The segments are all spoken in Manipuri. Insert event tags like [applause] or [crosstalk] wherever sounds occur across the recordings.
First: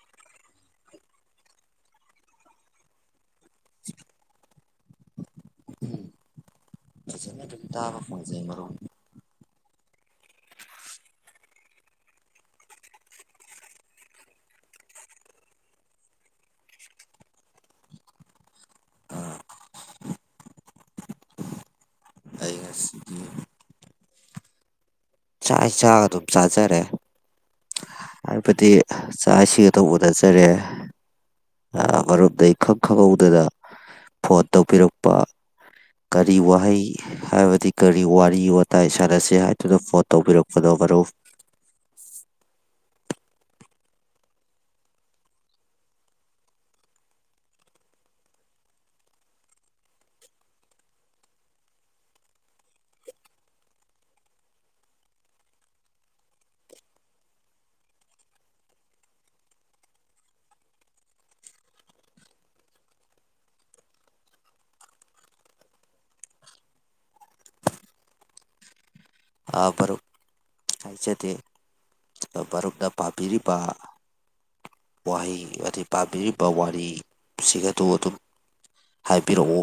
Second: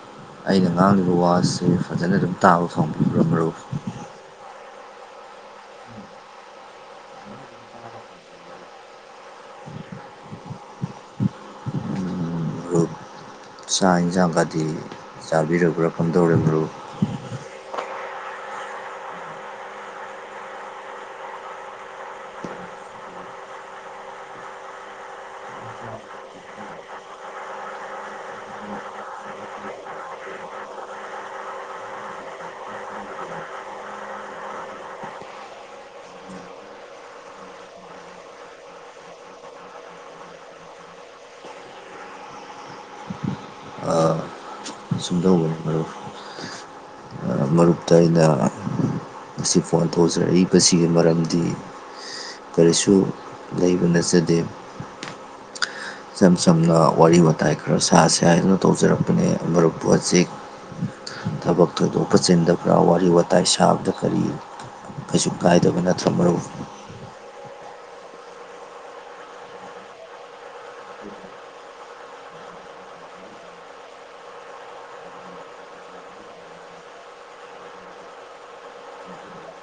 [unintelligible] ꯑꯩꯅ ꯉꯥꯡꯂꯤꯕ ꯋꯥꯁꯦ ꯐꯖꯅ ꯑꯗꯨꯝ ꯇꯥꯕ ꯐꯪꯕꯤꯕꯔꯥ ꯃꯔꯨꯞ [unintelligible] ꯎꯝ ꯐꯖꯅ ꯑꯗꯨꯝ ꯇꯥꯕ ꯐꯪꯖꯩ ꯃꯔꯨꯝ ꯎꯝ ꯃꯔꯨꯞ ꯆꯥꯛ ꯌꯦꯟꯁꯥꯡꯒꯗꯤ ꯆꯥꯕꯤꯔꯕ꯭ꯔꯥ ꯐꯝꯗꯧꯔ ꯃꯔꯨꯞ ꯑꯩ ꯉꯁꯤꯗꯤ ꯆꯥꯛ ꯏꯟꯁꯥꯡ ꯑꯗꯨꯝ ꯆꯥꯖꯥꯔꯦ ꯍꯥꯏꯕꯗꯤ ꯆꯥꯛ ꯏꯁꯤ ꯑꯗꯨꯝ ꯎꯅꯖꯔꯦ ꯃꯔꯣꯝꯗꯒꯤ ꯏꯈꯪ ꯈꯪꯍꯧꯗꯅ ꯐꯣꯟ ꯇꯧꯕꯤꯔꯛꯄ ꯀꯔꯤ ꯋꯥꯍꯩ ꯍꯥꯏꯕꯗꯤ ꯀꯔꯤ ꯋꯥꯔꯤ ꯋꯥꯇꯥꯏ ꯁꯥꯟꯅꯁꯦ ꯍꯥꯏꯗꯨꯅ ꯐꯣꯟ ꯇꯧꯕꯤꯔꯛꯄꯅꯣ ꯃꯔꯨꯞ [unintelligible] ꯁꯨꯝꯗꯧꯕꯅꯤ ꯃꯔꯨꯞ ꯃꯔꯨꯞꯇ ꯑꯩꯅ ꯉꯁꯤ ꯐꯣꯟ ꯇꯧꯖꯔꯛꯏꯕꯁꯤꯒꯤ ꯃꯔꯝꯗꯤ ꯀꯔꯤꯁꯨ ꯂꯩꯕ ꯅꯠꯆꯗꯦ ꯏꯆꯝ ꯆꯝꯅ ꯋꯥꯔꯤ ꯋꯥꯇꯥꯏ ꯈꯔ ꯁꯥꯁꯦ ꯍꯥꯏꯗꯨꯅ ꯇꯧꯖꯔꯛꯄꯅꯦ ꯃꯔꯨꯞꯄꯨ ꯍꯧꯖꯤꯛ ꯊꯕꯛ ꯊꯣꯏꯗꯣꯛꯄ ꯆꯤꯟꯗ ꯋꯥꯔꯤ ꯋꯥꯇꯥꯏ ꯁꯥꯕꯗ ꯀꯔꯤ ꯀꯩꯁꯨ ꯀꯥꯏꯗꯕ ꯅꯠꯇ꯭ꯔꯣ ꯃꯔꯨꯞ ꯑ ꯃꯔꯨꯞ ꯍꯥꯅꯖꯗꯦ ꯃꯔꯨꯞꯅ ꯄꯥꯕꯤꯔꯤꯕ ꯋꯥꯍꯩ ꯍꯥꯏꯗꯤ ꯄꯥꯝꯕꯤꯔꯤꯕ ꯋꯥꯔꯤꯁꯤꯡ ꯑꯗꯨ ꯑꯗꯨꯝ ꯍꯥꯏꯕꯤꯔꯛꯎ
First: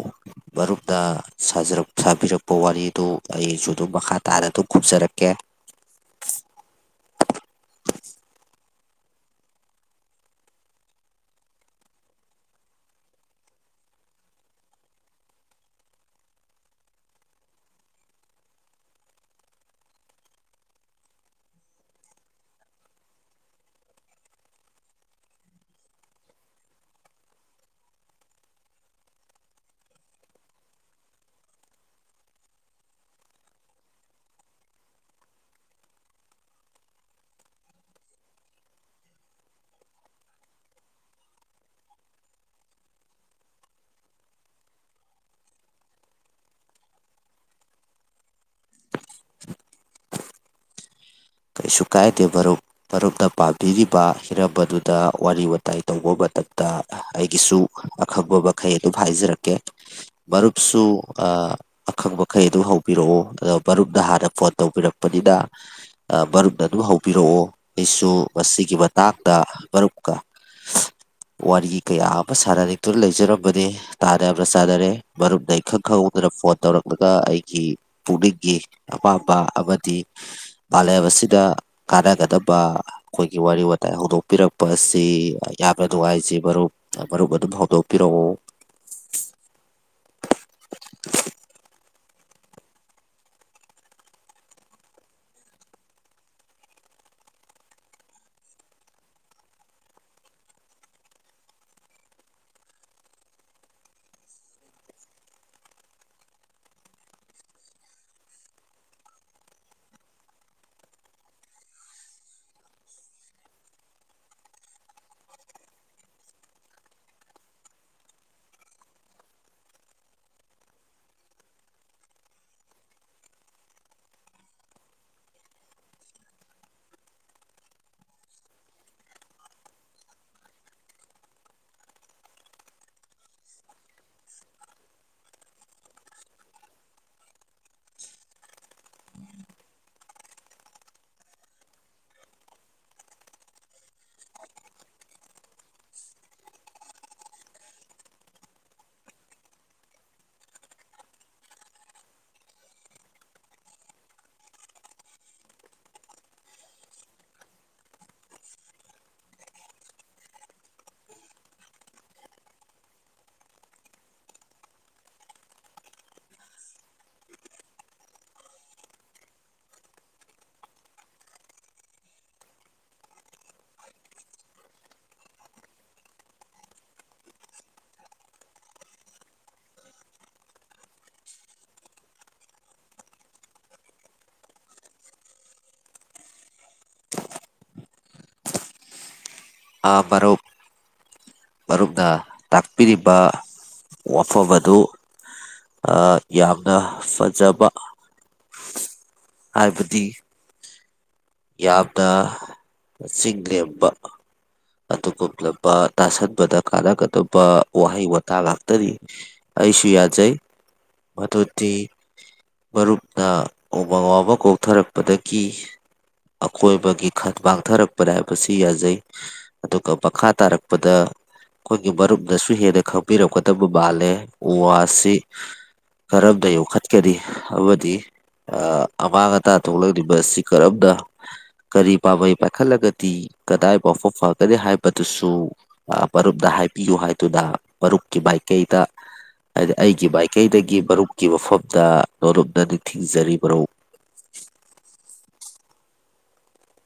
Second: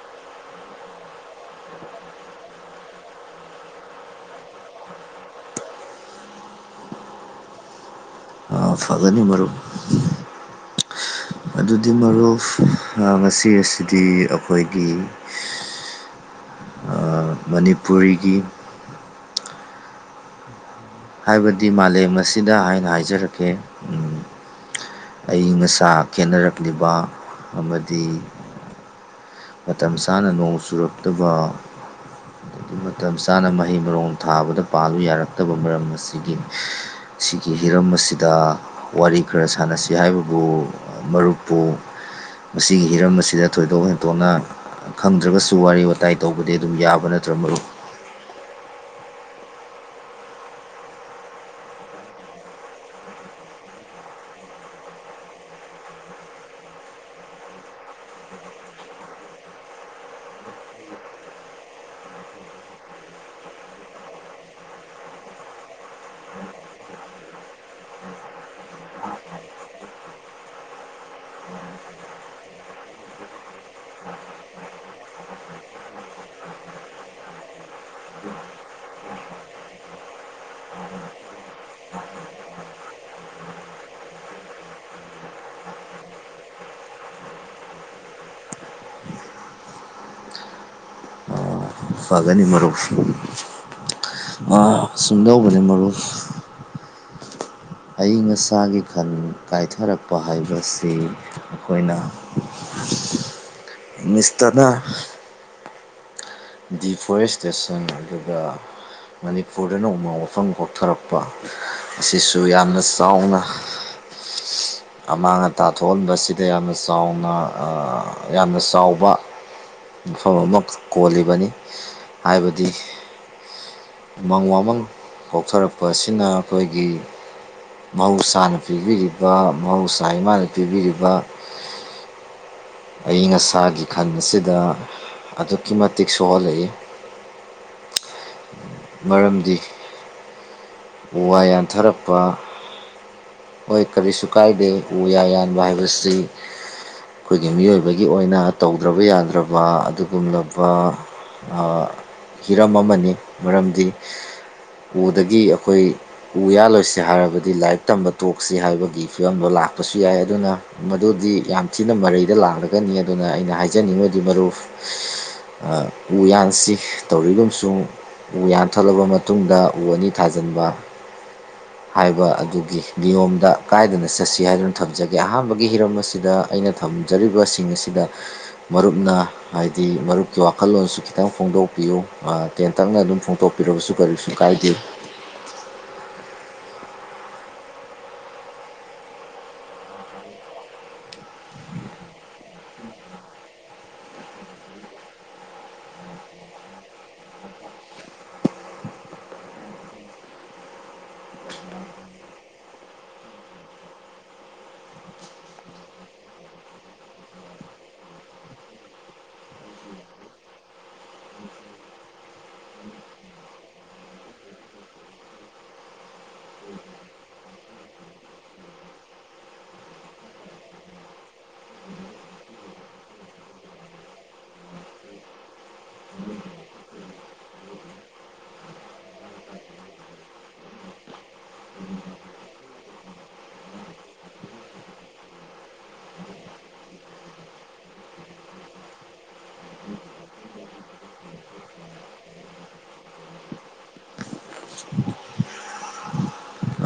ꯃꯔꯨꯞꯅ ꯁꯥꯕꯤꯔꯛꯄ ꯋꯥꯔꯤꯗꯨ ꯑꯩꯁꯨ ꯑꯗꯨꯝ ꯃꯈꯥ ꯇꯥꯅ ꯑꯗꯨꯝ ꯈꯨꯝꯖꯔꯛꯀꯦ ꯐꯒꯅꯤ ꯃꯔꯨꯞ ꯑꯗꯨꯗꯤ ꯃꯔꯨꯞ ꯉꯁꯤ ꯑꯁꯤꯗꯤ ꯑꯩꯈꯣꯏꯒꯤ ꯑ, ꯃꯅꯤꯄꯨꯔꯤꯒꯤ ꯍꯥꯏꯕꯗꯤ ꯃꯥꯂꯦꯝ ꯑꯁꯤꯗ ꯍꯥꯏꯅ ꯍꯥꯏꯖꯔꯛꯀꯦ ꯎꯝ ꯑꯌꯪ ꯑꯁꯥ ꯈꯦꯅꯔꯛꯂꯤꯕ ꯑꯃꯗꯤ ꯃꯇꯝ ꯆꯥꯅ ꯅꯣꯡ ꯆꯨꯔꯛꯇꯕ ꯑꯗꯒꯤ ꯃꯇꯝ ꯆꯥꯅ ꯃꯍꯩ ꯃꯔꯣꯡ ꯊꯥꯕꯗ ꯄꯥꯜꯂꯨ ꯌꯥꯔꯛꯇꯕ ꯃꯔꯝ ꯑꯁꯤꯒꯤꯅꯤ ꯁꯤꯒꯤ ꯍꯤꯔꯝ ꯑꯁꯤꯗ ꯋꯥꯔꯤ ꯈꯔ ꯁꯥꯟꯅꯁꯤ ꯍꯥꯏꯕꯕꯨ ꯃꯔꯨꯞꯄꯨ ꯃꯁꯤꯒꯤ ꯍꯤꯔꯝ ꯑꯁꯤꯗ ꯊꯣꯏꯗꯣꯛ ꯅ ꯇꯣꯅ ꯈꯪꯗ꯭ꯔꯒꯁꯨ ꯋꯥꯔꯤ ꯋꯥꯇꯥꯏ ꯇꯧꯕꯗꯤ ꯑꯗꯨꯝ ꯌꯥꯕ ꯅꯠꯇ꯭ꯔ ꯃꯔꯨꯞ ꯀꯩꯁꯨ ꯀꯥꯏꯗꯦ ꯃꯔꯨꯞ ꯃꯔꯨꯞꯅ ꯄꯥꯝꯕꯤꯔꯤꯕ ꯍꯤꯔꯝ ꯑꯗꯨꯗ ꯋꯥꯔꯤ ꯋꯥꯇꯥꯏ ꯇꯧꯕ ꯃꯇꯝꯗ ꯑꯩꯒꯤꯁꯨ ꯑꯈꯪꯕ ꯃꯈꯩ ꯑꯗꯨꯝ ꯍꯥꯏꯖꯔꯛꯀꯦ ꯃꯔꯨꯞꯁꯨ ꯑꯈꯪ ꯃꯈꯩ ꯑꯗꯨ ꯍꯧꯕꯤꯔꯛꯑꯣ ꯑꯗꯣ ꯃꯔꯨꯞꯅ ꯍꯥꯟꯅ ꯐꯣꯟ ꯇꯧꯕꯤꯔꯛꯄꯅꯤꯅ ꯑ ꯃꯔꯨꯞ ꯑꯗꯨꯝ ꯍꯧꯕꯤꯔꯛꯑꯣ ꯑꯩꯁꯨ ꯃꯁꯤꯒꯤ ꯃꯇꯥꯡꯗ ꯃꯔꯨꯞꯀ ꯋꯥꯔꯤ ꯀꯌꯥ ꯑꯃ ꯁꯥꯟꯅꯅꯤꯡꯗꯨꯅ ꯂꯩꯖꯔꯝꯕꯅꯤ ꯇꯥꯟ ꯌꯥꯝꯅ ꯆꯥꯟꯅꯔꯦ ꯃꯔꯨꯞꯅ ꯏꯈꯪ ꯈꯪꯍꯧ ꯑꯗꯨꯅ ꯐꯣꯟ ꯇꯧꯔꯛꯂꯒ ꯑꯩꯒꯤ ꯄꯨꯛꯅꯤꯡꯒꯤ ꯑꯄꯥꯝꯕ ꯑꯃꯗꯤ ꯃꯥꯂꯦꯝ ꯑꯁꯤꯗ ꯀꯥꯟꯅꯒꯗꯕ ꯑꯩꯈꯣꯏꯒꯤ ꯋꯥꯔꯤ ꯋꯥꯇꯥꯏ ꯍꯧꯗꯣꯛꯄꯤꯔꯛꯄ ꯑꯁꯤ ꯌꯥꯝꯅ ꯅꯨꯡꯉꯥꯏꯖꯩ ꯃꯔꯨꯞ ꯃꯔꯨꯞ ꯑꯗꯨꯝ ꯐꯥꯎꯗꯣꯛꯄꯤꯔꯛꯑꯣ ꯑꯥ ꯐꯒꯅꯤ ꯃꯔꯨꯞ ꯁꯨꯝꯗꯧꯕꯅꯤ ꯃꯔꯨꯞ ꯑꯏꯪ ꯑꯁꯥꯒꯤ ꯈꯟ ꯀꯥꯏꯊꯔꯛꯄ ꯍꯥꯏꯕꯁꯤ ꯑꯩꯈꯣꯏꯅ ꯃꯤꯁꯇꯅ ꯗꯤꯐꯣꯔꯦꯁꯇꯦꯁꯟ ꯑꯗꯨꯒ ꯃꯅꯤꯄꯨꯔꯗꯅ ꯎꯃ ꯋꯥꯐꯝ ꯀꯣꯛꯊꯔꯛꯄ ꯑꯁꯤꯁꯨ ꯌꯥꯝꯅ ꯆꯥꯎꯅ [inaudible] [unintelligible] ꯑꯃꯥꯡ ꯑꯇꯥ ꯊꯣꯛꯍꯟꯕꯁꯤꯗ ꯌꯥꯝꯅ ꯆꯥꯎꯅ ꯌꯥꯝꯅ ꯆꯥꯎꯕ ꯃꯐꯝ ꯑꯃ ꯀꯣꯜꯂꯤꯕꯅꯤ ꯍꯥꯏꯕꯗꯤ ꯎꯃꯪ ꯋꯥꯃꯪ ꯀꯣꯛꯊꯔꯛꯄ ꯑꯁꯤꯅ ꯑꯩꯈꯣꯏꯒꯤ ꯃꯍꯧꯁꯥꯅ ꯄꯤꯕꯤꯔꯤꯕ ꯃꯍꯧꯁꯥ ꯏꯃꯥꯅ ꯄꯤꯕꯤꯔꯤꯕ [inaudible] [unintelligible] ꯑꯏ ꯑꯁꯥꯒꯤ ꯈꯟ ꯑꯁꯤꯗ ꯑꯗꯨꯛꯀꯤ ꯃꯇꯤꯛ ꯁꯣꯛꯍꯜꯂꯛꯏ ꯃꯔꯝꯗꯤ ꯎ ꯋꯥ ꯌꯥꯟꯊꯔꯛꯄ ꯍꯣꯏ ꯀꯔꯤꯁꯨ ꯀꯥꯏꯗꯦ ꯎ ꯌꯥ ꯌꯥꯟꯕ ꯍꯥꯏꯕꯁꯤ ꯑꯩꯈꯣꯏꯒꯤ ꯃꯤꯑꯣꯏꯕꯒꯤ ꯑꯣꯏꯅ ꯇꯧꯗ꯭ꯔꯕ ꯌꯥꯗ꯭ꯔꯕ ꯑꯗꯨꯒꯨꯝꯂꯕ ꯍꯤꯔꯝ ꯑꯃꯅꯤ ꯃꯔꯝꯗꯤ ꯎꯗꯒꯤ ꯑꯩꯈꯣꯏ ꯎ ꯌꯥꯜꯂꯣꯏꯁꯤ ꯍꯥꯏꯔꯕꯗꯤ ꯂꯥꯏꯔꯤꯛ ꯇꯝꯕ ꯇꯣꯛꯁꯤ ꯍꯥꯏꯕꯒꯤ ꯐꯤꯕꯝꯗꯣ ꯂꯥꯛꯄꯁꯨ ꯌꯥꯏ ꯑꯗꯨꯅ ꯃꯗꯨꯗꯤ ꯌꯥꯝ ꯊꯤꯅ ꯃꯔꯩꯗ ꯂꯥꯡꯂꯒꯅꯤ ꯑꯗꯨꯅ ꯑꯩꯅ ꯍꯥꯏꯖꯅꯤꯡꯕꯗꯤ ꯃꯔꯨ ꯎ ꯌꯥꯟꯁꯤ ꯇꯧꯔꯤꯒꯨꯝ ꯎ ꯌꯥꯟꯊꯠꯂꯕ ꯃꯇꯨꯡꯗ ꯎ ꯑꯅꯤ ꯊꯥꯖꯤꯟꯕ ꯍꯥꯏꯕ ꯑꯗꯨꯒꯤ ꯅꯤꯌꯣꯝꯗ ꯀꯥꯏꯗꯅ ꯆꯠꯁꯤ ꯍꯥꯏꯗꯨꯅ ꯊꯝꯖꯒꯦ ꯑꯍꯥꯟꯕꯒꯤ ꯍꯤꯔꯝ ꯑꯁꯤꯗ ꯑꯩꯅ ꯊꯝꯖꯔꯤꯕꯁꯤꯡ ꯑꯁꯤꯗ ꯃꯔꯨꯞꯅ ꯍꯥꯏꯗꯤ ꯃꯔꯨꯞꯀꯤ ꯋꯥꯈꯜꯂꯣꯟꯁꯨ ꯈꯤꯇꯪ ꯐꯣꯡ ꯐꯣꯡꯗꯣꯛꯄꯤꯌꯨ ꯇꯦꯟꯇꯛꯅ ꯑꯗꯨꯝ ꯐꯣꯡꯗꯣꯛꯄꯤꯔꯕꯁꯨ ꯀꯔꯤꯁꯨ ꯀꯥꯏꯗꯦ ꯑ ꯄꯔꯣ ꯃꯔꯨꯞꯅ ꯇꯥꯛꯄꯤꯔꯤꯕ ꯋꯥꯐꯝ ꯑꯗꯨ ꯌꯥꯝꯅ ꯐꯖꯕ ꯍꯥꯏꯕꯗꯤ ꯌꯥꯝꯅ ꯆꯤꯡꯡꯂꯦꯝꯕ ꯑꯗꯨꯒꯨꯝꯂꯕ ꯇꯥꯁꯟꯕꯗ ꯀꯥꯟꯅꯒꯗꯕ ꯋꯥꯍꯩ ꯋꯥꯇꯥ ꯉꯥꯛꯇꯅꯤ ꯑꯩꯁꯨ ꯌꯥꯖꯩ ꯃꯗꯨꯗꯤ ꯃꯔꯨꯞꯅ ꯎꯃꯪ ꯋꯥꯕ ꯀꯣꯛꯊꯔꯛꯄꯗꯒꯤ ꯑꯀꯣꯏꯕꯒꯤ ꯈ ꯃꯥꯡꯊꯔꯛꯄꯅꯦ ꯍꯥꯏꯕꯁꯤ ꯌꯥꯖꯩ ꯑꯗꯨꯒ ꯃꯈꯥ ꯇꯥꯔꯛꯄꯗ ꯑꯩꯈꯣꯏꯒꯤ ꯃꯔꯨꯝꯗꯁꯨ ꯍꯦꯟꯅ ꯈꯪꯕꯤꯔꯝꯀꯗꯕ ꯃꯥꯜꯂꯦ ꯎ ꯋꯥꯁꯤ ꯈꯔꯝꯗ ꯌꯣꯛꯈꯠꯀꯅꯤ ꯍꯥꯏꯕꯗꯤ ꯑꯃꯥꯡ ꯑꯇꯥ ꯊꯣꯛꯂꯛꯂꯤꯕ ꯑꯁꯤ ꯀꯔꯝꯅ ꯀꯔꯤ ꯄꯥꯝꯕꯩ ꯄꯥꯏꯈꯠꯂꯒꯗꯤ ꯀꯗꯥꯏ ꯐꯥꯎꯕ ꯐ ꯀꯅꯤ ꯍꯥꯏꯕꯗꯨꯁꯨ ꯃꯔꯨꯞꯇ ꯍꯥꯏꯕꯤꯌꯨ ꯍꯥꯏꯗꯨꯅ ꯃꯔꯨꯞꯀꯤ ꯃꯥꯏꯀꯩꯗ ꯍꯥꯏꯗꯤ ꯑꯩꯒꯤ ꯃꯥꯏꯀꯩꯗꯒꯤ ꯃꯔꯨꯞꯀꯤ ꯃꯐꯝꯗ ꯅꯣꯂꯨꯞꯅ ꯅꯤꯡꯊꯁꯤꯡꯖꯔꯤ ꯃꯔꯨꯞ [inaudible] [unintelligible]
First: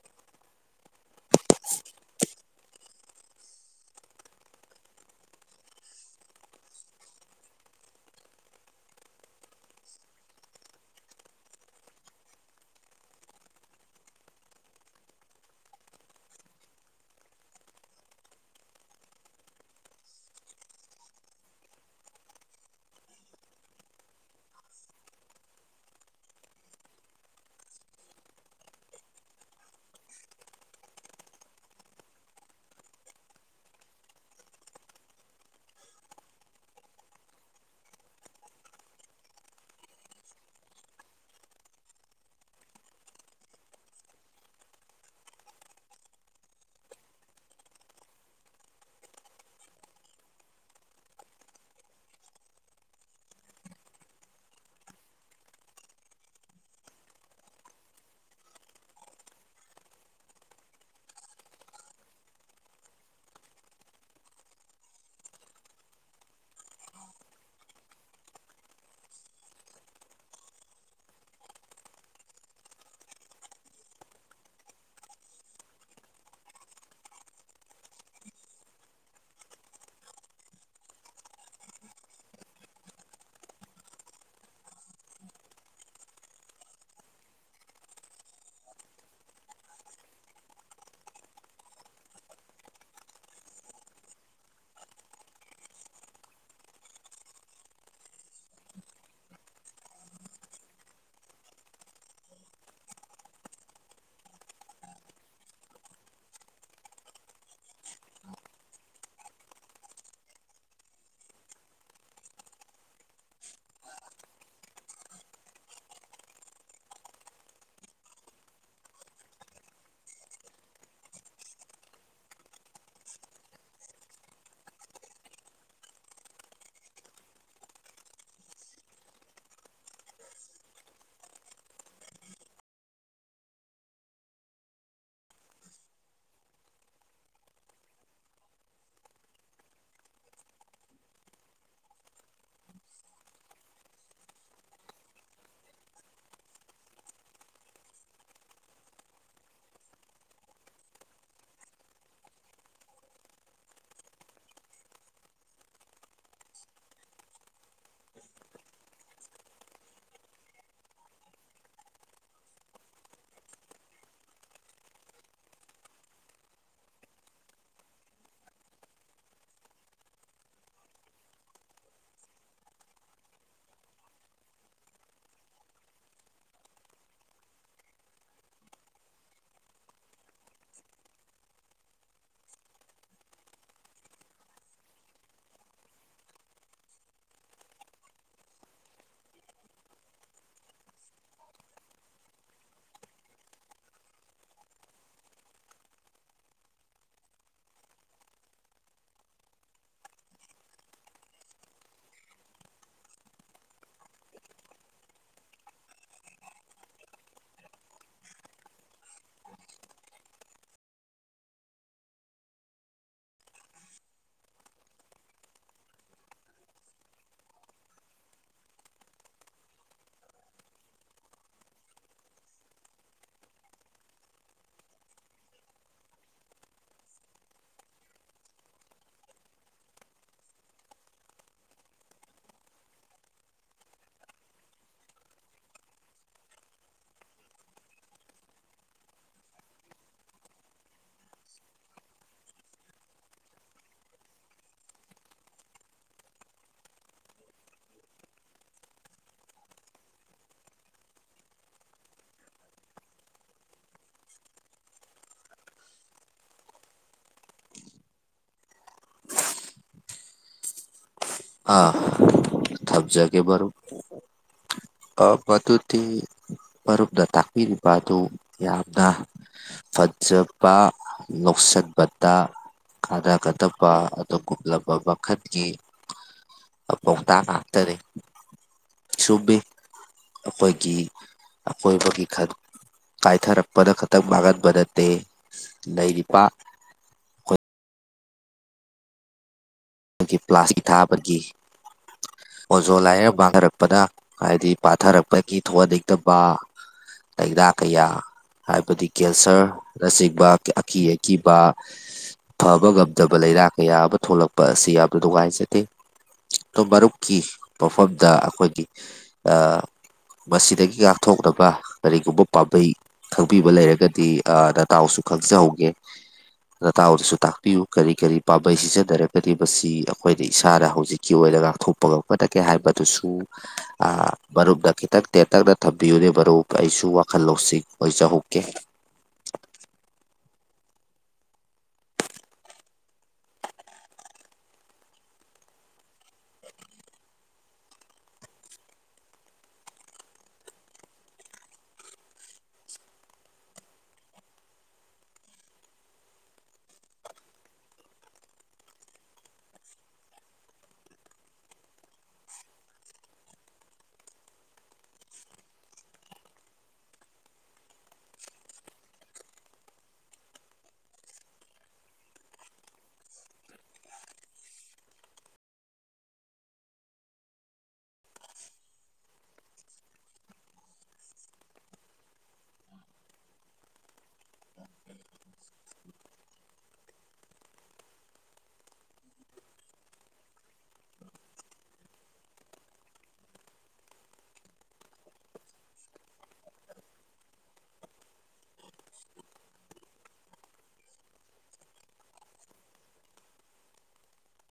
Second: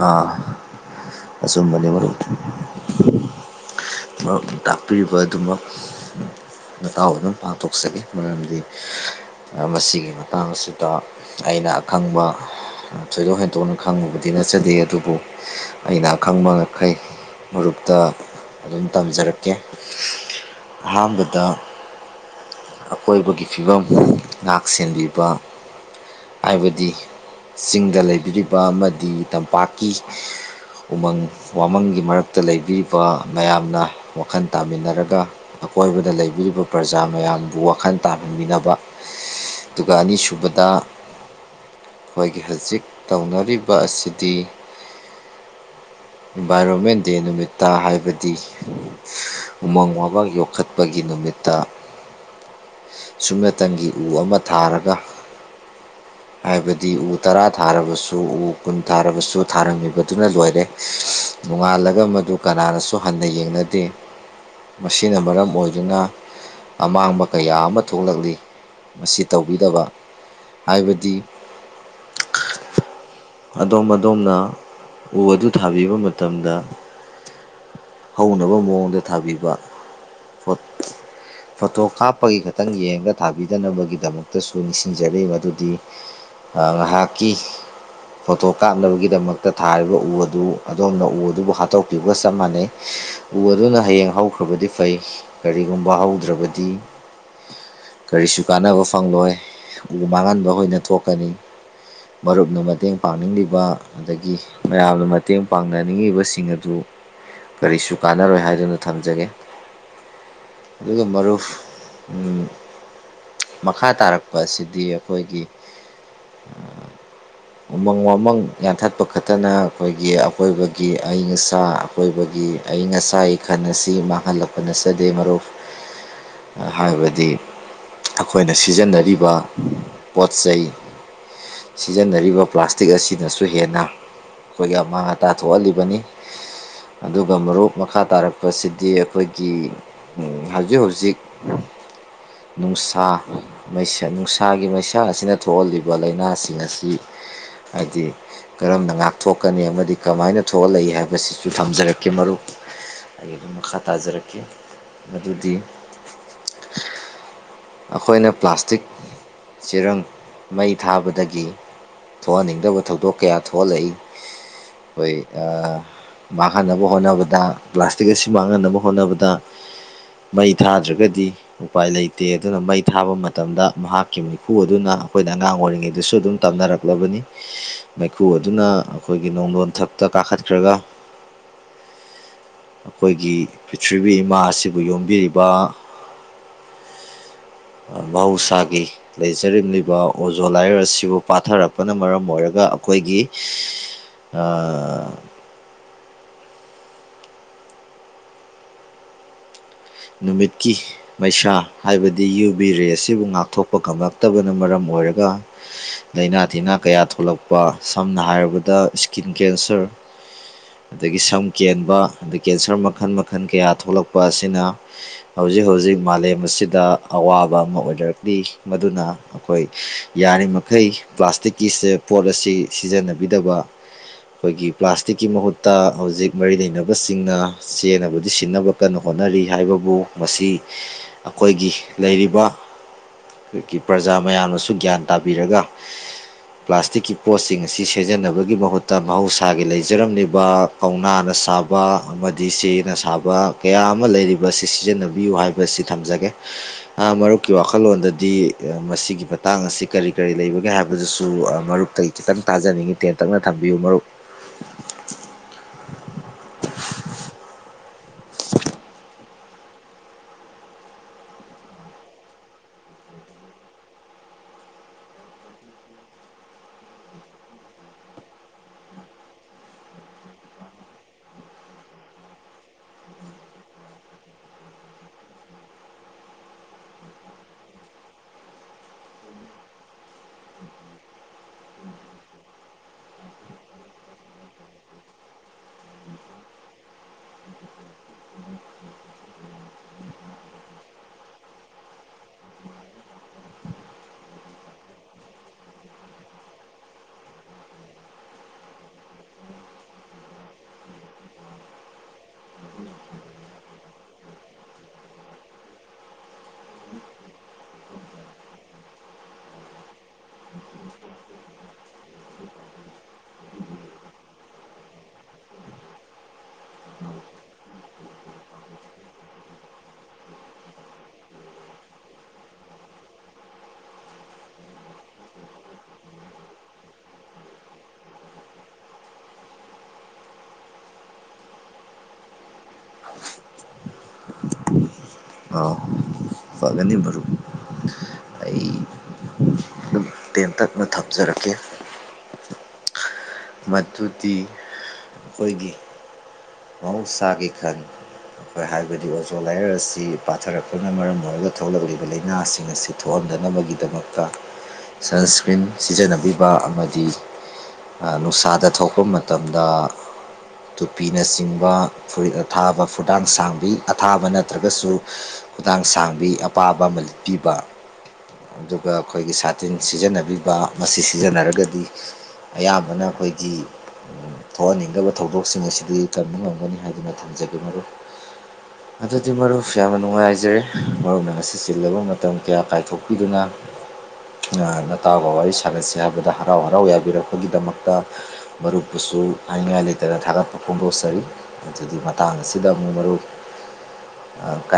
ꯑꯥ ꯑꯁꯨꯨꯝꯕꯅꯤ ꯃꯔ ꯇꯥꯛꯄꯤꯔꯤꯕ ꯑꯗꯨꯃꯛ ꯃꯇꯇꯥꯎ ꯑꯗꯨꯝ ꯄꯥꯡꯊꯣꯛꯆꯈꯤ ꯃꯔꯝꯗꯤ ꯃꯁꯤꯒꯤ ꯃꯇꯥꯡꯁꯤꯗ ꯑꯩꯅ ꯑꯈꯪꯕ ꯊꯣꯏꯗꯣꯛ ꯍꯦꯟꯗꯣꯛꯅ ꯈꯪꯉꯨꯕꯗꯤ ꯅꯠꯆꯗꯦ ꯑꯗꯨꯕꯨ ꯑꯩꯅ ꯑꯈꯪꯕ ꯉꯩ ꯃꯔꯨꯞꯇ ꯑꯗꯨꯝ ꯇꯝꯖꯔꯛꯀꯦ ꯑꯍꯥꯟꯕꯗ ꯑꯀꯣꯏꯕꯒꯤ ꯐꯤꯕꯝ ꯉꯥꯛ ꯁꯦꯟꯕꯤꯕ ꯍꯥꯏꯕꯗꯤ ꯆꯤꯡꯗ ꯂꯩꯕꯤꯔꯤꯕ ꯑꯃꯗꯤ ꯇꯝꯄꯥꯛꯀꯤ ꯎꯃꯪ ꯋꯥꯃꯪꯒꯤ ꯃꯔꯛꯇ ꯂꯩꯕꯤꯕ ꯃꯌꯥꯝꯅ ꯋꯥꯈꯜ ꯇꯥꯃꯤꯟꯅꯔꯒ ꯑꯀꯣꯏꯕꯗ ꯂꯩꯕꯤꯔꯤꯕ ꯄ꯭ꯔꯖꯥ ꯃꯌꯥꯝꯕꯨ ꯋꯥꯈꯜ ꯇꯥꯍꯟꯃꯤꯕ ꯑꯗꯨꯒ ꯑꯅꯤ ꯁꯨꯕꯗ ꯑꯩꯈꯣꯏꯒꯤ ꯍꯧꯖꯤꯛ ꯇꯧꯅꯔꯤꯕ ꯑꯁꯤꯗꯤ ꯏꯟꯚꯥꯏꯔꯣꯟꯃꯦꯟ ꯗꯦ ꯅꯨꯃꯤꯠꯇ ꯍꯥꯏꯕꯗꯤ ꯎꯃꯪ ꯋꯥꯕꯥꯛ ꯌꯣꯛꯈꯠꯄꯒꯤ ꯅꯨꯃꯤꯠꯇ ꯁꯨꯞꯅꯇꯪꯒꯤ ꯎ ꯑꯃ ꯊꯥꯔꯒ ꯍꯥꯏꯕꯗꯤ ꯎ ꯇꯔꯥ ꯊꯥꯔꯕꯁꯨ ꯎ ꯀꯨꯟ ꯊꯥꯔꯕꯁꯨ ꯊꯥꯔꯝꯃꯤꯕꯗꯨꯅ ꯂꯣꯏꯔꯦ ꯅꯣꯡꯉꯥꯜꯂꯒ ꯃꯗꯨ ꯀꯅꯥꯅꯁꯨ ꯍꯟꯅ ꯌꯦꯡꯅꯗꯦ ꯃꯁꯤꯅ ꯃꯔꯝ ꯑꯣꯏꯗꯨꯅ ꯑꯃꯥꯡꯕ ꯀꯌꯥ ꯑꯃ ꯊꯣꯛꯂꯛꯂꯤ ꯃꯁꯤ ꯇꯧꯕꯤꯗꯕ ꯍꯥꯏꯕꯗꯤ [inaudible] ꯑꯗꯣꯝ ꯑꯗꯣꯝꯅ ꯎ ꯑꯗꯨ ꯊꯥꯕꯤꯕ ꯃꯇꯝꯗ ꯍꯧꯅꯕ ꯃꯑꯣꯡꯗ ꯊꯥꯕꯤꯕ ꯐꯣꯇꯣ ꯀꯥꯞꯄꯒꯤ ꯈꯇꯪ ꯌꯦꯡꯒ ꯊꯥꯕꯤꯗꯅꯕꯒꯤꯗꯃꯛꯇꯁꯨ ꯅꯤꯡꯁꯤꯡꯖꯔꯤ ꯃꯗꯨꯗꯤ ꯉꯥꯏꯍꯥꯛꯀꯤ ꯐꯣꯇꯣ ꯀꯥꯞꯅꯕꯒꯤꯗꯃꯛꯇ ꯊꯥꯔꯤꯕ ꯎ ꯑꯗꯨ ꯑꯗꯣꯝꯅ ꯎ ꯑꯗꯨꯕꯨ ꯍꯥꯠꯇꯣꯛꯄꯤꯕꯒ ꯆꯞ ꯃꯥꯟꯅꯩ ꯎ ꯑꯗꯨꯅ ꯍꯌꯦꯡ ꯍꯧꯈ꯭ꯔꯕꯗꯤ ꯐꯩ ꯀꯔꯤꯒꯨꯝꯕ ꯍꯧꯗ꯭ꯔꯕꯗꯤ ꯀꯔꯤꯁꯨ ꯀꯥꯟꯅꯕ ꯐꯪꯂꯣꯏ ꯎ ꯃꯥꯡꯍꯟꯕ ꯑꯣꯏꯅ ꯊꯣꯛꯀꯅꯤ ꯃꯔꯨꯞꯅ ꯃꯇꯦꯡ ꯄꯥꯡꯅꯤꯡꯂꯤꯕ ꯑꯗꯒꯤ ꯃꯌꯥꯝꯅ ꯃꯇꯦꯡ ꯄꯥꯡꯅꯅꯤꯡꯉꯤꯕꯁꯤꯡ ꯑꯗꯨ ꯀꯔꯤꯁꯨ ꯀꯥꯟꯅꯔꯣꯏ ꯍꯥꯏꯗꯨꯅ ꯊꯝꯖꯒꯦ ꯑꯗꯨꯒ ꯃꯔꯨ ꯎ ꯃꯈꯥ ꯇꯥꯔꯛꯄ ꯑꯁꯤꯗꯤ ꯑꯩꯈꯣꯏꯒꯤ ꯎꯃꯪ ꯋꯥꯃꯪ ꯌꯥꯟꯊꯠꯄ ꯈꯛꯇꯅ ꯑꯩꯈꯣꯏꯒꯤ ꯑꯀꯣꯏꯕꯒꯤ ꯑꯏꯪ ꯑꯁꯥ ꯑꯀꯣꯏꯕꯒꯤ ꯑꯏꯪ ꯑꯁꯥꯒꯤ ꯈꯜ ꯑꯁꯤ ꯃꯥꯡꯍꯜꯂꯛꯄ ꯅꯠꯆꯗꯦ ꯃꯔꯨꯞ ꯍꯥꯏꯕꯗꯤ ꯑꯩꯈꯣꯏꯅ ꯁꯤꯖꯤꯟꯅꯔꯤꯕ ꯄꯣꯠ ꯆꯩꯩ ꯁꯤꯖꯤꯟꯅꯔꯤꯕ ꯄ꯭ꯂꯥꯁꯇꯤꯛ ꯑꯁꯤꯅꯁꯨ ꯍꯦꯟꯅ ꯑꯩꯈꯣꯏꯒꯤ ꯑꯃꯥꯡ ꯑꯇꯥ ꯊꯣꯛꯍꯜꯂꯤꯕꯅꯤ ꯑꯗꯨꯒ ꯃꯔꯨꯞ ꯃꯈꯥ ꯇꯥꯔꯛꯄꯁꯤꯗꯤ ꯑꯩꯈꯣꯏꯒꯤ ꯍꯧꯖꯤꯛ ꯍꯧꯖꯤꯛ ꯅꯨꯡꯁꯥ ꯃꯩꯁ ꯅꯨꯡꯁꯥꯒꯤ ꯃꯩꯁ ꯏꯟꯁꯥꯡ ꯑꯁꯤꯅ ꯊꯣꯛꯍꯜꯂꯤꯕ ꯂꯥꯏꯅꯥꯁꯤꯡ ꯑꯁꯤ ꯍꯥꯏꯗꯤ ꯀꯔꯝꯅ ꯉꯥꯛꯊꯣꯛꯀꯅꯤ ꯑꯃꯗꯤ ꯀꯃꯥꯏꯅ ꯊꯣꯛꯍꯂꯛꯏ ꯍꯥꯏꯕꯁꯤꯁꯨ ꯊꯝꯖꯔꯛꯀꯦ ꯃꯔꯨꯞ ꯑꯩ ꯑꯗꯨꯝ ꯃꯈꯥ ꯇꯥꯖꯔꯛꯀꯦ ꯃꯗꯨꯗꯤ ꯑꯩꯈꯣꯏꯅ ꯄ꯭ꯂꯥꯁꯇꯤꯛ ꯆꯦꯔꯪ ꯃꯩ ꯊꯥꯕꯗꯒꯤ ꯊꯣꯛꯍꯟꯅꯤꯡꯗꯕ ꯊꯧꯗꯣꯛ ꯀꯌꯥ ꯊꯣꯛꯍꯜꯂꯛꯏ ꯍꯣꯏ ꯑ ꯃꯥꯡꯍꯟꯅꯕ ꯍꯣꯠꯅꯕꯗ ꯄ꯭ꯂꯥꯁꯇꯤꯛ ꯑꯁꯤ ꯃꯥꯡꯍꯟꯅꯕ ꯍꯣꯠꯅꯕꯗ ꯃꯩ ꯊꯥꯗ꯭ꯔꯒꯗꯤ ꯎꯄꯥꯏ ꯂꯩꯇꯦ ꯑꯗꯨꯅ ꯃꯩ ꯊꯥꯕ ꯃꯇꯝꯗ ꯃꯍꯥꯛ ꯃꯤꯈꯨ ꯑꯗꯨꯅ ꯑꯩꯈꯣꯏꯅ ꯑꯉꯥꯡ ꯑꯣꯏꯔꯤꯉꯩꯗꯁꯨ ꯑꯗꯨꯝ ꯇꯝꯅꯔꯛꯂꯕꯅꯤ ꯃꯩꯈꯨ ꯑꯗꯨꯅ ꯑꯩꯈꯣꯏ ꯑꯩꯈꯣꯏꯒꯤ ꯅꯣꯡ ꯂꯣꯟꯊꯛꯇ ꯀꯥꯈꯠꯈ꯭ꯔꯒ ꯑꯩꯈꯣꯏꯒꯤ ꯄ꯭ꯔꯤꯊ꯭ꯤꯔꯤꯕꯕꯤ ꯏꯃꯥ ꯑꯁꯤꯕꯨ ꯌꯣꯝꯕꯤꯔꯤꯕ ꯃꯍꯧꯁꯥꯒꯤ ꯂꯩꯖꯔꯝꯂꯤꯕ ꯑꯣꯖꯣ ꯂꯥꯏꯌꯔ ꯑꯁꯤꯕꯨ ꯄꯥꯊꯔꯛꯄꯅ ꯃꯔꯝ ꯑꯣꯏꯔꯒ ꯑꯩꯈꯣꯏꯒꯤ ꯑꯥ ꯅꯨꯃꯤꯠꯀꯤ ꯃꯩꯁꯥ ꯍꯥꯏꯕꯗꯤ ꯌꯨ ꯕꯤ ꯔꯦ ꯑꯁꯤꯕꯨ ꯉꯥꯛꯊꯣꯛꯄ ꯉꯝꯂꯛꯇꯕꯅ ꯃꯔꯝ ꯑꯣꯏ ꯑꯣꯏꯔꯒ ꯂꯩꯥꯅꯥ ꯇꯤꯟꯅꯥ ꯀꯌꯥ ꯊꯣꯛꯂꯛꯄ ꯁꯝꯅ ꯍꯥꯏꯔꯕꯗ ꯏꯁꯀꯤꯟ ꯀꯦꯟꯁꯔ ꯑꯗꯒꯤ ꯁꯝ ꯀꯦꯟꯕ ꯑꯗꯩ ꯀꯦꯟꯁꯔ ꯃꯈꯜ ꯃꯈꯜ ꯀꯌꯥ ꯊꯣꯛꯂꯛꯄ ꯑꯁꯤꯅ [inaudible] ꯍꯧꯖꯤꯛ ꯍꯧꯖꯤꯛ ꯃꯥꯂꯦꯝ ꯑꯁꯤꯗ ꯑꯋꯥꯕ ꯑꯃ ꯑꯣꯏꯅꯔꯛꯂꯤ ꯃꯗꯨꯅ ꯑꯩꯈꯣꯏ ꯌꯥꯒꯥꯔꯤꯃꯩ ꯄ꯭ꯂꯥꯁꯇꯤꯛꯀꯤ ꯄꯣꯠ ꯑꯁꯤ ꯁꯤꯖꯤꯟꯅꯕꯤꯗꯕ ꯑꯩꯈꯣꯏꯒꯤ ꯄ꯭ꯂꯥꯁꯇꯤꯛꯀꯤ ꯃꯍꯨꯠꯇ ꯍꯧꯖꯤꯛ ꯃꯔꯤ ꯂꯩꯅꯕꯁꯤꯡꯅ ꯆꯦꯟꯅꯕꯨꯗꯤ ꯁꯤꯟꯅꯕ ꯀꯟꯅ ꯍꯣꯠꯅꯔꯤ ꯍꯥꯏꯕꯕꯨ ꯃꯁꯤ ꯑꯩꯈꯣꯏꯒꯤ ꯂꯩꯔꯤꯕ ꯑꯩꯈꯣꯏꯒꯤ ꯄ꯭ꯔꯖꯥ ꯃꯌꯥꯝꯅꯁꯨ ꯒ꯭ꯌꯥꯟ ꯇꯥꯕꯤꯔꯒ ꯄ꯭ꯂꯥꯁꯇꯤꯛꯀꯤ ꯄꯣꯠꯁꯤꯡ ꯑꯁꯤ ꯁꯤꯖꯤꯟꯅꯕꯒꯤ ꯃꯍꯨꯠꯇ ꯃꯍꯧꯁꯥꯒꯤ ꯂꯩꯖꯔꯝꯂꯤꯕ ꯀꯧꯅꯥꯅ ꯁꯥꯕ ꯑꯃꯗꯤ ꯆꯦꯅ ꯁꯥꯕ ꯀꯌꯥ ꯑꯃ ꯂꯩꯔꯤꯕ ꯑꯁꯤ ꯁꯤꯖꯤꯟꯅꯕꯤꯌꯨ ꯍꯥꯏꯕꯁꯤ ꯊꯝꯖꯒꯦ ꯃꯔꯨꯞꯀꯤ ꯋꯥꯈꯜꯂꯣꯟꯗꯗꯤ ꯃꯁꯤꯒꯤ ꯃꯇꯥꯡ ꯑꯁꯤ ꯀꯔꯤ ꯀꯔꯤ ꯂꯩꯕꯒꯦ ꯍꯥꯏꯕꯗꯨꯁꯨ ꯃꯔꯨꯞꯇꯒꯤ ꯈꯤꯇꯪ ꯇꯥꯖꯅꯤꯡꯉꯤ ꯇꯦꯟꯇꯛꯅ ꯊꯝꯕꯤꯌꯨ ꯃꯔꯨꯞ [inaudible] [inaudible] ꯑꯥ ꯊꯝꯖꯒꯦ ꯃꯔꯨꯞ ꯃꯗꯨꯗꯤ ꯃꯔꯨꯞꯅ ꯇꯥꯛꯄꯤꯔꯤꯕ ꯑꯗꯨ ꯌꯥꯝꯅ ꯐꯖꯕ ꯅꯣꯛꯁꯠꯄꯇꯥ ꯀꯥꯟꯅꯒꯗꯕ ꯑꯗꯨꯒꯨꯝꯂꯕ ꯃꯈꯜꯒꯤ ꯄꯥꯎꯇꯥꯛ ꯉꯥꯛꯇꯗꯤ ꯁꯨꯕꯤ ꯑꯩꯈꯣꯏꯒꯤ ꯑꯀꯣꯏꯕꯒꯤ ꯀꯥꯏꯊꯔꯛꯄꯗ ꯈꯛꯇꯪ ꯃꯥꯡꯒꯟꯕ ꯅꯠꯇꯦ ꯂꯩꯔꯤꯕ ꯃꯥ ꯄ꯭ꯂꯥꯁꯀꯤ ꯊꯥꯕꯒꯤ ꯑꯣꯖꯣ ꯂꯥꯏꯔ ꯃꯥꯡꯊꯔꯛꯄꯅ ꯍꯥꯏꯕꯗꯤ ꯄꯥꯊꯔꯛꯄꯒꯤ ꯊꯣꯛꯍꯟꯅꯤꯡꯗꯕ ꯇꯩꯗꯥꯥꯛ ꯀꯩꯌꯥ ꯍꯥꯏꯕꯗꯤ ꯀꯦꯟꯁꯔꯅꯆꯤꯡꯕ ꯑꯀꯤ ꯑꯀꯤꯕ ꯐꯕ ꯉꯝꯗꯕ ꯂꯔꯥꯛ ꯀꯌꯥ ꯑꯃ ꯊꯣꯛꯂꯛꯄ ꯑꯁꯤ ꯌꯥꯝꯅ ꯅꯨꯡꯉꯥꯏꯖꯗꯦ ꯣ ꯃꯔꯨꯞꯀꯤ ꯃꯐꯝꯗ ꯑꯩꯈꯣꯏꯒꯤ ꯃꯁꯤꯗꯒꯤ ꯉꯥꯛꯊꯣꯛꯅꯕ ꯀꯔꯤꯒꯨꯝꯕ ꯄꯥꯝꯕꯩ ꯈꯪꯕꯤꯕ ꯂꯩꯔꯒꯗꯤ ꯅꯇꯎꯁꯨ ꯈꯪꯖꯍꯧꯒꯦ ꯅꯇꯥꯗꯁꯨ ꯇꯥꯛꯄꯤꯌꯨ ꯀꯔꯤ ꯀꯔꯤ ꯄꯥꯝꯕꯩ ꯁꯤꯖꯤꯟꯅꯔꯦ ꯀꯗꯤ ꯃꯁꯤ ꯑꯩꯈꯣꯏꯅ ꯏꯁꯥꯅ ꯍꯧꯖꯤꯛꯀꯤ ꯑꯣꯏꯅ ꯉꯥꯛꯊꯣꯛꯄ ꯉꯝꯒꯗꯒꯦ ꯍꯥꯏꯕꯗꯨꯁꯨ ꯃꯔꯨꯞꯅ ꯈꯤꯇꯪ ꯇꯦꯟꯇꯛꯅ ꯊꯝꯕꯤꯌꯨꯅꯦ ꯃꯔꯨꯞ ꯑꯩꯁꯨ ꯋꯥꯈꯜ ꯂꯧꯁꯤꯡ ꯑꯣꯏꯖꯍꯧꯒꯦ [inaudible] ꯑꯥꯎ ꯐꯒꯅꯤ ꯃꯔꯨꯞ ꯇꯦꯟ ꯇꯞꯅ ꯊꯝꯖꯔꯛꯀꯦ ꯃꯗꯨꯗꯤ ꯑꯩꯈꯣꯏꯒꯤ ꯃꯍꯧꯁꯥꯒꯤ ꯈꯟꯉ ꯑꯩꯈꯣꯏ ꯍꯥꯏꯕꯗꯤ ꯑꯣꯖꯣꯂꯥꯏꯌꯔ ꯑꯁꯤ ꯄꯥꯊꯔꯛꯄꯅ ꯃꯔꯝ ꯑꯣꯏꯔꯒ ꯊꯣꯛꯂꯛꯂꯤꯕ ꯂꯥꯏꯅꯥꯁꯤꯡ ꯑꯁꯤ ꯊꯣꯛꯍꯟꯕ ꯍꯪꯗꯅꯕꯒꯤꯗꯃꯛꯇ ꯁꯟꯁꯀ꯭ꯔꯤꯟ ꯁꯤꯖꯤꯟꯅꯕꯤꯕ ꯑꯃꯗꯤ ꯅꯨꯡꯁꯥꯗ ꯊꯣꯛꯄ ꯃꯇꯝꯗ ꯇꯨꯄꯤꯅꯆꯤꯡꯕ ꯐꯨꯔꯤꯠ ꯑꯊꯥꯕ ꯐꯨꯨꯔꯗꯥꯡ ꯁꯥꯡꯕꯤ ꯑꯊꯥꯕ ꯅꯠꯇ꯭ꯔꯒꯁꯨ ꯈꯨꯗꯥꯡ ꯁꯥꯡꯕꯤ ꯑꯄꯥꯕ ꯑꯃ ꯂꯤꯄꯤꯕ ꯑꯗꯨꯒ ꯑꯩꯈꯣꯏꯒꯤ ꯁꯥꯇꯤꯟ ꯁꯤꯖꯤꯟꯅꯕꯤꯕ ꯃꯁꯤ ꯁꯤꯖꯤꯟꯅꯔꯒꯗꯤ ꯑꯌꯥꯝꯕꯅ ꯑꯩꯈꯣꯏꯒꯤ ꯊꯣꯛꯍꯟꯅꯤꯡꯗꯕ ꯊꯧꯗꯣꯛꯁꯤꯡ ꯑꯁꯤꯗꯤ ꯀꯟꯕ ꯉꯝꯒꯅꯤ ꯍꯥꯏꯗꯨꯅ ꯊꯝꯖꯒꯦ ꯃꯔꯨ ꯑꯗꯨꯗꯤ ꯃꯔꯨꯞꯁꯨ ꯌꯥꯝꯅ ꯅꯨꯡꯉꯥꯏꯖꯔꯦ ꯃꯔꯨꯞꯅ ꯉꯁꯤ ꯆꯤꯜꯂꯕ ꯃꯇꯝ ꯀꯌꯥ ꯀꯥꯏꯊꯣꯛꯄꯤꯗꯨꯅ ꯑꯉꯥꯡ ꯅꯠꯇꯥꯕꯅꯤꯅ ꯑꯩ ꯁꯥꯒꯠꯁꯦ ꯍꯥꯏꯕꯗ ꯍꯔꯥꯎ ꯍꯔꯥꯎ ꯌꯥꯕꯤꯔꯛꯄ ꯒꯤꯗꯃꯛꯇ ꯃꯔꯨꯞꯄꯨꯁꯨ ꯍꯥꯏꯅꯤꯡꯉꯥꯏ ꯂꯩꯇꯅ ꯊꯥꯒꯠꯄ ꯐꯣꯡꯗꯣꯛꯆꯔꯤ ꯑꯗꯨꯗꯤ ꯃꯇꯥꯡ ꯁꯤꯗ ꯑꯃꯨꯛ ꯃꯔꯨꯞ